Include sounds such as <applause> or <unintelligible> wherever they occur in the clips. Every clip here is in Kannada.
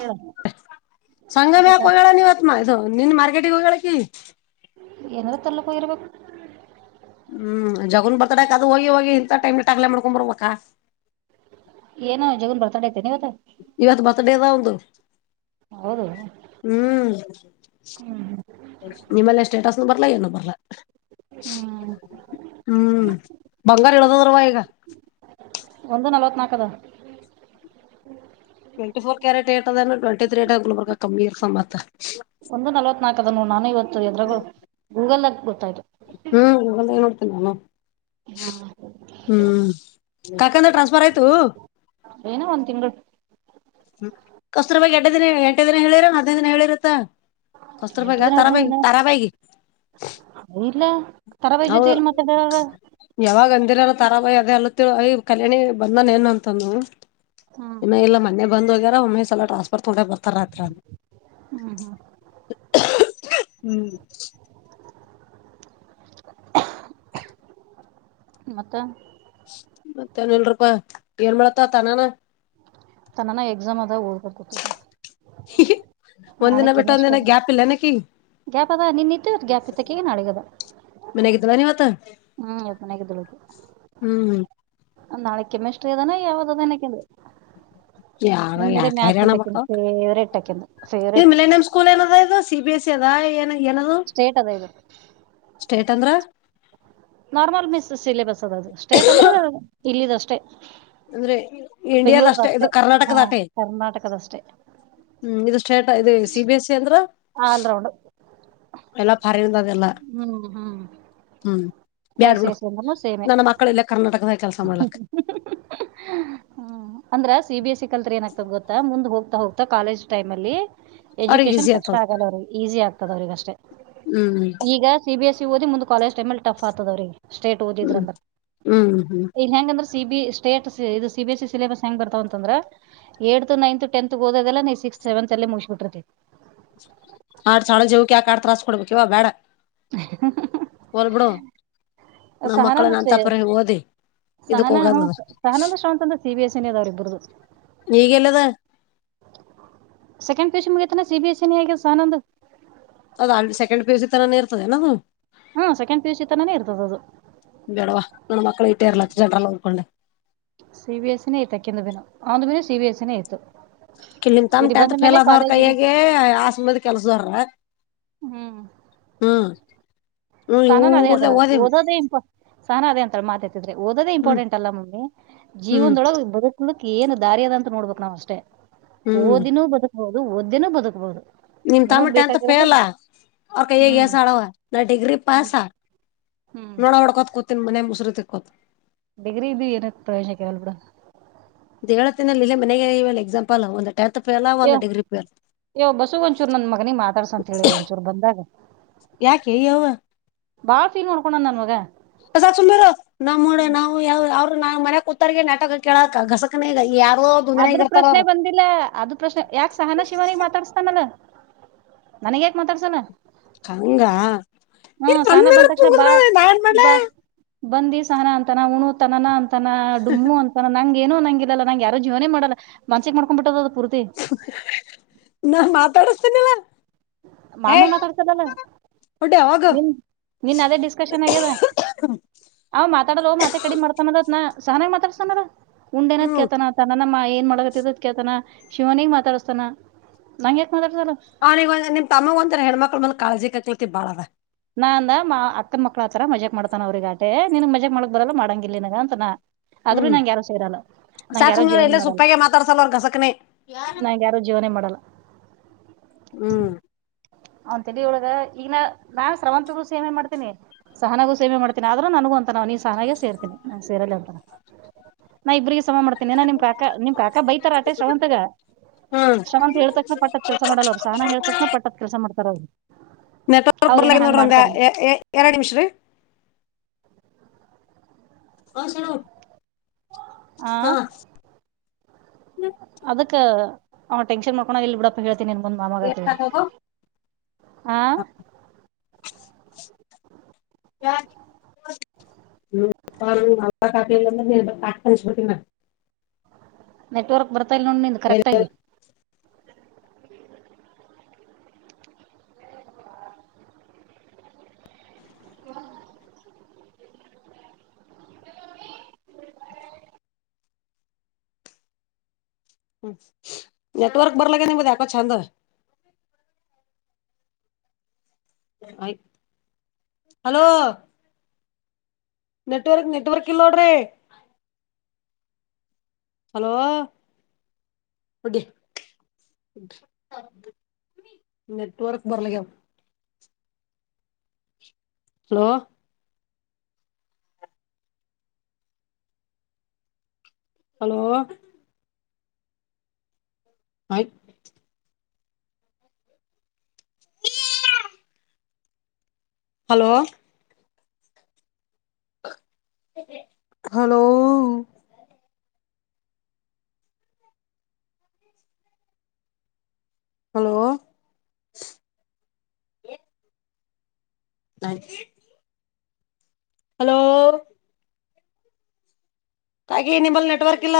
ಹೇಳ ಅದಕ್ಕ ಸಂಗಮ್ಯಾಕ್ ಹೋಗಳ ನೀವತ್ ಮಾ್ ನಿನ್ ಮಾರ್ಕೆಟಿಗೆ ಹೋಗಳಕಿ ಎನ ತಳ್ಳಪಯರ್ಬೇಕ ಹ್ಮ್ ಜಗನ್ ಬರ್ತಾಡಕ ಅದು ಹೋಗಿ ಹೋಗಿ ಇಂಥ ಟೈಮ್ ಟಕ್ಲೆ ಮಾಡ್ಕೊಂಬರ ಮಕ್ಕ ಏನೋ ಜಗನ್ ಬರ್ತಾಡೆ ಇವತ್ತು ಬರ್ಥಡೇದ ಒದು ಹೌದು ಹ್ಮ್ ಹ್ಮ್ ನಿಮ್ಮಲ್ಲ ಸ್ಟೇಟಸ್ನು ಬರ್ಲ ಏನು ಬರ್ಲ ಹ್ಮ್ ಹ್ಮ್ ಬಂಗಾರ ಹೇಳಳದದ್ರವಾ ಈಗ ಒಂದು ನಲ್ವತ್ ನಾಕದು ಟ್ವೆಂಟ ಫೋರ್ ಕ್ಯಾರೆಟ್ಏ ಅ ಟ್ವೆಂಟ ತ್ರೀ ಬರ್ ಕಮ್ಮಿರ್ಸ ಮತ್ ಒಂದು ನಲವತ್ ನಾಲ್ಕ ಅ ನಾನು ಇವತ್ತು ಎದರು ಗೂಗಲ್ ಹ್ಮ್ ಏ ನೋಡ್ತೀನಿ ನ ಹ್ಮ್ ಹ್ಮ್ ಕಾಕಂದ್ರ ಟ್ರಾನ್ಸ್ಫರ್ ಆಯ್ತು ಏನೋ ಒಂದ್ ತಿಂಗಳು ಹ್ಮ ಕಸ್ರ ಬಗ್ ಎಂಟೇ ದಿನ ಎಂಟೇ ದಿನ ಹೇಳಿರ ದಿನ ಹೇಳಿರತ್ತಾ ಕಸ್ರ ಎಂಟು ಪಕ ದಿನ ಹದ್ನೈದು ತಾರಾಪ ತಾರಾ ಬಾಯಗೆ ದಿನ ಇಲ್ಲ ತರಾಬಾಯಿ ಅ ಜೊತೆ ಎಲ್ಲಿ ಮಾತಾಡ್ಯಾರ ಯಾವಾಗ ಅಂದಿರ ತರ ಬಯ ಅದೆೇ ಅಲ್ಲ ತಿಯ ಕಲ್ಯಾಣಿ ಬಂದನ್ ಏನ್ ಅಂತಂದ ಹ್ಮ್ ಇನ್ನು ಇಲ್ಲ ಮೊನೆೆ ಬಂದೋಗ್ಯ ಒಮ್ಮೆಶ್ ಎಲ ಟ್ರಾನ್ಸ್ಫರ್ ತಗೊಂಡೆ ಬರ್ತಾರಯತ್ರ ಹ್ಮ್ ಹ್ಮ್ ಹ್ಮ್ ಮತ್ತೆ ಮತ್ತ ಏನ್ ಇಲ್ರಪಾ ಏನ್ ಮಾಡತ್ತ ತನಾನ ತನ್ನನ ಎಕ್ಸಾಮ್ ಆದಾಗ ಓದಬ ಕೊತಿದ ನ ಒಂದಿನ ನಾಳಕ ಬಿಟ್ಟ ಮಷ್ಟ ಒಂದಿನ ಗ್ಯಾಪ್ ಇಲ್ಲನಕಿಗ್ ಗ್ಯಾಪ್ ಅದ ನಿನ್ತ್ತು ಗ್ಯಾಪ್ ಇತ್ತಕಗ ನಾಡಗದ ಮನೆಗೆ ಇದ್ದ ಏನ್ ಇವತ್ತು ಹ್ಮ್ ಎನೇಕ ತಳ ನಾಳೆ ಕೆಮ್ಮೆಷ್ಟ್ರ ಅದಾನ ಯಾವದ ಅದನಕ ಆಕಿಡು ಯ ಯಾಕ ಇರ ಅಣ್ಣ ಮಕ್ಕ ಅಕಿಂದು ಇ ಫೇವ್ರೇಟ್ ಮಿಲೇನಿಯಂ ಸ್ಕೂಲ್ ಏನದ ಇದು ಸಿ ಬಿ ಎಸ್ ಸಿ ಅದ ಏನು ಏನದು ಸ್ಟೇಟ್ ಅದ ಇದು ಸ್ಟೇಟ್ ಅಂದ್ರ ನಾರ್ಮಲ್ ಮಿಸ್ ಸಿಲೆಬಸ್ ಅದ ಅದು ಸ್ಟೇಟ್ ಅಂದ್ರೆ ಇಲ್ಲದಷ್ಟೇ ಅಂದ್ರೆ ಇಂಡಿಯಾದಷ್ಟೇ ಇದು ಕರ್ನಾಟಕ ಹಾ ದಾಟೆ ಕರ್ನಾಟಕದಷ್ಟೇ ಹ್ಮ್ ಇದು ಸ್ಟೇಟ ಇದು ಸಿ ಬಿ ಎಸ್ ಸಿ ಅಂದ್ರ ಆಲ್ ರೌಂಡ್ ಎಲ್ಲಾ ಫಾರಿನ್ದ ಅದೆಲ್ಲಾ ಹ್ಮ್ ಹ್ಮ್ ಹ್ಮ್ ಆಯ ಬ್ಯಾಡ್ ಸೇ ಬಿಡು ಸೇಂತ ಸೇಮ ನನ್ನ ಮಕ್ಕಳ ಇಲ್ಲೇ ಕರ್ನಾಟಕದಾಗ ಕೆಲ್ಸ ಮಾಡ್ಲಕ್ ಹ್ಮ ಅಂದ್ರ ಸಿ ಬಿ ಎಸ್ ಸಿ ಕಲ್ತ್ರಿ ಏನಾಗಕ್ತದ ಗೊತ್ತಾ ಮುಂದ್ ಹೋಗ್ ಹೋಗ್ತಾ ಕಾಲೇಜ್ ಟೈಮ ಅಲ್ಲಿ ಅವ್ರಿಗೆ ಎಜುಕೇಶನ್ ಈಸಿ ಕಷ್ಟ ಆತದ ಆಗಲ್ಲ ಅವ್ರಿಗೆ ಈಸಿ ಆಗ್ತದ ಅವ್ರಿಗೆ ಅಷ್ಟೇ ಹ್ಮ್ ಈಗ ಸಿ ಬಿ ಎಸ್ ಸಿ ಓದಿ ಮುಂದ್ ಕಾಲೇಜ್ ಟೈಮಲ್ಲಿ ಟಫ್ ಆಗ್ತದವ್ರಿ ಹ್ಮ್ ಹ್ಮ್ ಹ್ಮ್ ಇಲ್ ಸಿ ಸ್ಟೇಟ್ ಇದು ಸಿ ಬಿ ಎಸ್ ಸಿಲೆಬಸ್ ಹೆಂಗ ಬರ್ತಾವ ಅಂದ್ರೆ ಏ ನೈನ್ತ್ ಟೆಂತ್ ಹೋದದೆಲ್ಲ ಸಿಕ್ಸ್ ಸೆವೆನ್ ಅಲ್ಲೇ ಮುಗಿಸ್ಬಿಟಿ ಹಾರ ಶಳೆ ಜವಕ್ಕೆ ಆ ಕಾರಾ ತ್ರಾಸ ಕೊಡಬೇಕ ಕವ ಬ್ಯಾಡ <unintelligible> ಹೊಲ್ಬಿಡು ನಮ್ಮ ಮಕ್ಳ ಸಹನಂದ ಏನ್ ಅಂತಪುರ ಓದಿ ಇದಕ್ ಸಹನ ಹ ಹೋಗದದ ಸಹನಂದಷ್ಟ ಅಂತಂದ್ರೆ ಸಿ ಬಿ ಎಸ್ ಸಿಿನ ಅದಾವ್ರ ಇಬ್ಬ್ರದು ಈಗೆಲ್ಲದ ಸೆಕೆಂಡ್ ಪಸಿಷನ್ ಮುಖೇತನ ಸಿಬಿಎಸ್ಇನ ಹಕಲ್ ಸ ಆನಂದ್ ಅದ್ ಸೆಕೆ್ ಪೇಸಸ್ ತರನೇ ಇರ್ತದೆ ನದುವು ಹಾ ಸೆಕೆಂಡ್ ಪಿ ಯು ಸಿ ತನಾನೇ ಇರ್ತದ ಅದು ಬಡವಾ ನ ಮಕ್ಕಳ ಎಟ ಎರಡು ಲಕ್ಷ ಜನರ ನೋಡ್ಕೊಂಡೆ ಸಿಬಿಎಸ್ಸಿನೇ ಇಯ್ತಕಂದು ಬೀನು ಆಂದು ಮೇನು ಸಿಬಎಸ್ಸಿನೇ ಇಯತು ಕಲ್ಲಿಂದ ತಂದ ಟೆಂತ್ ಫೇಲ್ ಆದದವ್ರ ಕೈಯೇ ಆಸ್ ಮದಿ ಕೆಲ್ಸದವ್ರ ಹ್ಮ್ ಹ್ಮ್ ಹ್ಮ್ ಸನಾನ ಅದೇ ಹದ ಊರ್ದ ಓದಿ ಓದೋದೇ ಇಪ ಸನ ಅದೇ ಅಂತ ಮಾತೇತಿ ಓದೇ ಹ್ಮ್ ಇಂಪಾರ್ಟೆಂಟ್ ಅಲ್ಲ ಮಮ್ಮಿ ಹ್ಮ್ ಜೀವನ್ದೊಳ ಬದು ಲಕ್ ಏನು ದಾರಿಿಯದ ಅಂತ ನೋಡ್ಬಕ್ ನಾವ್ ಅಷ್ಟೇ ಹ್ಮ್ ಓದಿನೂ ಬದುಕ್ಬಹುದು ಓದ್ದಿನೂ ಬದುಕ್ಬಹುದು ನಿಮ್ ತಮ್ಮ ನಮಗ್ ಟೆಂತ್ ಬೇಕಾಗಿರೋದು ಫೇಲ್ ಅವ್ರ ಕೈಗ್ ಹ್ಮ್ ಎಸ ಆಡವ ನ ಡಿಗ್ರಿ ಪಾಸ ಹ್ಮ್ ನೋಡ ಹೊಡ್ಕೋತ್ಕೋತನ್ಿ ಮನೆ ಮುಸರುತಿಕೋತ ಡಿಗ್ರಿ ದ ನ ತ ಕವಲ್ಪಡ ದೇವಿನಲ್ಲಿ ಇಲ್ಲ ಮನೆಗೆ ಇ ಎಕ್ಸಾಂಪಲ್ ಒಂದ ಯ ಯ ಬಸವ ಒಂಚೂರು ನನ್ ಮಗನಿ ಮಾತಾಡ್ಸ ಅಂತ ಹೇಳಿ ಒಂಚೂರು ಬಂದಾಗ ಯ ಕ ಅವವ ಬಾ ೀ್ರ್ಕಣಂದನ್ ಮಗಗೆ ಕಸಾಕ್ ಸುಮ್ೀರ ನಮ್ ನೋಡ ನಾವು ಯಾವ ಅವ್ರರು ನಾ ಮನ್ಯ ಕೂತ್ತಾರಗೆ ನಾಟಕ ಕೇಳಕ ಕಸಕನ ಈಗ ಯಾವ ಆದ್ರ ಪ್ರಶ್ನೆ ಬಂದಿಲ್ಲ ಅ ಪ್ರಶ್ನೆ ಯಾಕ ಸಹನ ಶಿವಾನಿಗೆ ಮಾತಾಡ್ಸ್ತಾನಲ್ಲ ನನ್ಗ್ ಯಾಕ್ ಮಾತಾಡ್ಸಲ ಹಂಗ ಇನ್ ಸಹನಾ ನನ್ದ್ರ ಬಂದ ತಕ್ಷಣ ಬಾ ಪುಂಗುದ್ರಾ ಮಾಡ್ಲ ಬಾ ಬಂದಿ ಸಹನ ಅಂತಾನ ಹಣು ತನನ ಅಂತಾನ ಡುಮ್ಮು ಅಂತಾನ ನಂಗ ಏನು ನಂಗಿಲ್ಲಲ್ಲ ನಂ ಯ ಜೀವನೇ ಮಾಡಲ್ಲ ಮನ್ಸಕ್ ಮಾಡ್ಕೊಂಡಂಬ ಬಿಟ್ಟದದು ನಾನ್ ಮಾತಾಡಿಸತೀನಿಿಲ್ಲ ಮಾಮ ಮಾತಾಡ್ತದಲ್ಲ ಹೊಡಿ ಹೋಗು ನೀನ್ ನೀನ್ ಅದೇ ಡಿಸ್ಕಷನ್ ಆಗ್ಯದ ಅವ್ ಮಾತಾಡಲ್ ಮಾತ್ತೆ ಕಡಿ ಮಾಡ್ತಾನದತ್ನ ಸಾನ ಮಾತ ಸನಾರ ಉಂಡೆನದ್ ಹ್ಮ್ ಕೇಳ್ತನ ತನ ನಮ್ಮ ಮಾಯಿ ಮಾಡತ್ತದ ಕೇಳ್ತಾನ ಶಿವನಿಗೆ ಮಾತಾಡಿಸತಾನ ನಂಗೆ ಅವ್ನ ಈಗಂದ ನಿಮ ತಮ್ಮಗ ಒಂದರ ಹೆಣ್ಣ್ಮಕ್ಳ ಮಂದ್ ಕಾಳಜಿ ಕಳ್ತಿ ಬಾಳ ನಾಂದ ಮಾ ಅಕ್ಕ ಮಕ್ಳತ್ರರ ಮಜಾಕ್ ಮಾಡ್ತಾನ ಅವ್ರಿಗ ಆಟೆ ನಿನ್ಗ್ ಮಜಾಕ್ ಮಾಡಳಕ್ ಬದಲ್ಲಾ ಮಾಡಂಗಿಲ್ಲ ನನ್ಗ ಅಂತನ ಅದ್ರು ಯಾರು ಸೇರಲ್ಲ ನಂಗ ಯಾರು ಸಾಕ್ಮವರು ಜೀವನೇ ಎಲ್ಲ ಮಾಡಲ್ಲ ಸುಪ್ಪಾಗ ಮಾತಾಡ್ಸಲ್ ಅವ ಗಸಕ್ನೆೇ ಯಾರು ನಂಗ ಜೀವನೇ ಮಾಡಲ್ಲ ಹ್ಮ್ ಅವಂತ ಒಳಗ ಈಗ ನ ನಾನ್ ಶ್ರಾವಂತ ಕಸ ಏನ್ ಮಾಡ್ತೇನಿ ಸಹನಾಗೂ ಸೇವೆ ಮಾಡ್ತೀನಿ ಆದ್ರ ನನಗೂ ಅಂತ ನ್ ನೀ ಸಹನಾಗೇ ಸೇರ್ತೀನಿ ಸೇರಲ್ಲಿ ಅಂತ ನಾ ಇಬ್ರಿಗೆ ಮಾಡ್ತನಿಏ ನಿಮ್ ಕಾಕಾ ನಿಮ ಕಾ ಬೈತಾರ ಅಟೆ ಶ್ರಾವಂತಗ ಹ್ಮ್ ಶ್ರಾಂತತ್ ಹೇಳಿದ ತಕ್ಷಣ ಪಟ್ಟದ್ ಕೆಲಸ ಮಾಡೋಲ್ಲ ಅವರು ಸಹಾನ ಹೇಳಿದ ತಕ್ಷಣ ಪಟ್ಟದ ಕೆಲಸ ಮಾಡ್ತಾರ ಅವ್ರು ನೆಟ್ವರ್ಕ್ ಅವ್ರ ಏನ ಬರ್ಲಕ್ಕೆ ಹಂಗ್ ನೋಡ್ರಿ ಅಂದ ಮಾಡ್ತಾರ ಎರಡು ನಿಮಿಷ್ರೀ ಹಶಣ ಆ ಅದಕ್ಕ ಅವ ಟೆನ್ಷನ್ ಮಾಡ್ಕೋಣ ಎಲ್ಲಿ ಬಿಡಪ್ಪ ಹೇಳ್ತೀನಿ ನನ್ ಬಂದ್ ಏನ್ ಮಾಮಗತವ ಹಾಕೋದು. ಆ ಯ ಹೂ ನ ಕಾಕ ಕಾತ ನೆಟ್ವರ್ಕ್ ಬರ್ತಾಲ್ ನೋ ನಿಂದು ಕರೆಕ್ಟ್ ಆಗಿ ಹೂ ನೆಟವರ್ಕ್ ಬರಲಗ ನಿಮ್ದು ಯಾಕ್ ಚಂದ್ ಆಯ್ ಹಲೋ ನೆಟ್ವರ್ಕ್ ನೆಟ್ವರ್ಕ್ ಇಲ್ ನೋಡ್ರಿ ಹಲೋ ಹೊಡಿ ನೆಟ್ವರ್ಕ್ ಬರಗ್ಯದ ಹಲೋ ಹಲೋ ಆಯ್ತ ಹಲೋ ಹಲೋ ಹಲೋ ನ ಹಲೋ ಹಾಗೆ ನಿಮ್ಮಲ್ಲಿ ನೆಟ್ವರ್ಕ್ ಇಲ್ಲ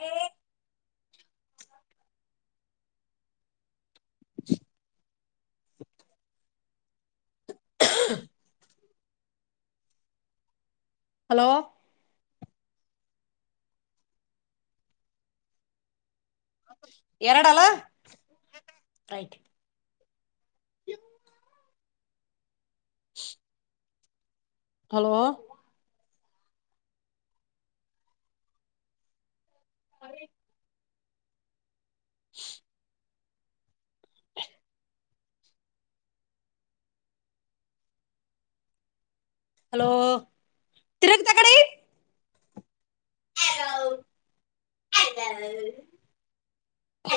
ಹಏ ಹ ಹಲೋ ಎರೆಡಲ್ಲ ಇ ಹ ಹಲೋ ಅದ ಹೂ ಹಲೋ ತಿರಗ ತ ಕಡೆ ಹ ಹ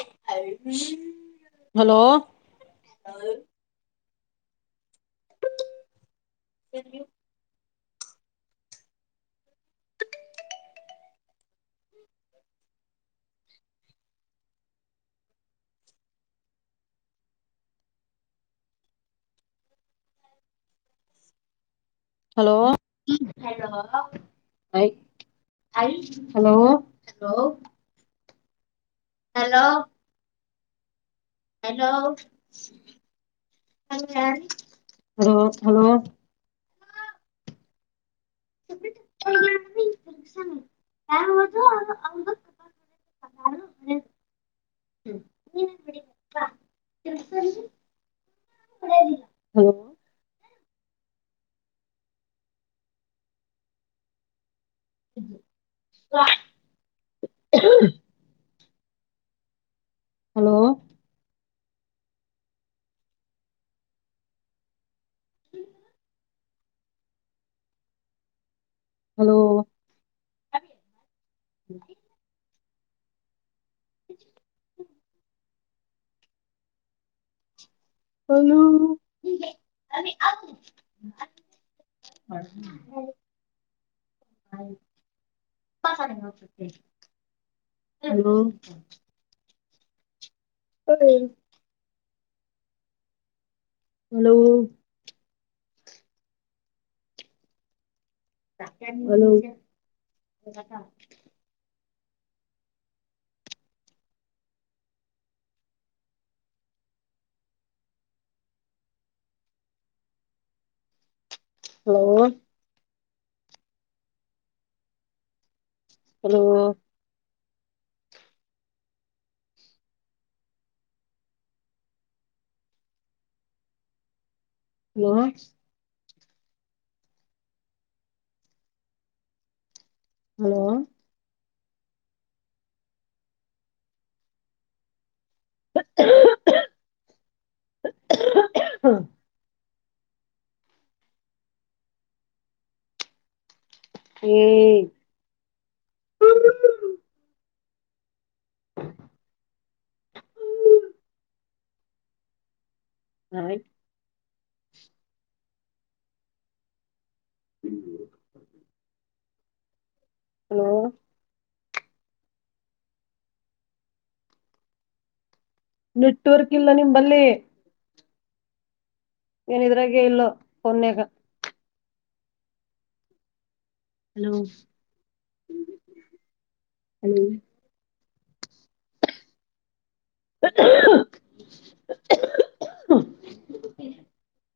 ಹಲೋ ಸರಿ ಹಲೋ ಹಲೋಲೋ ಹಲೋ ಹೆಲೋ ಹಲೋ ಹಲೋ ಹ ತಿಸ ಯಾರು ಕಾರು ಹ್ಮ ನೀ <unintelligible> <unintelligible> ಹೂ ಹಲೋ ಹ ಹಲೋ ಹ ಹಲೋ ಹೂ ಹ ಹಲೋ ಹೇಳಿ hello hello hello hello hello hello ಹ <unintelligible> ಹ್ಮ ಹ್ಮ ನ ಹ್ಮ್ <unintelligible> ಹಲೋ ನೆಟ್ವರ್ಕ್ ಇಲ್ಲ ನಿಮ್ಮಲ್ಲೇ ಏನ ಇದ್ರಾಗ ಇಲ್ಲೋ ಫೋನ್ಗ ಹಲೋಲೋ <unintelligible>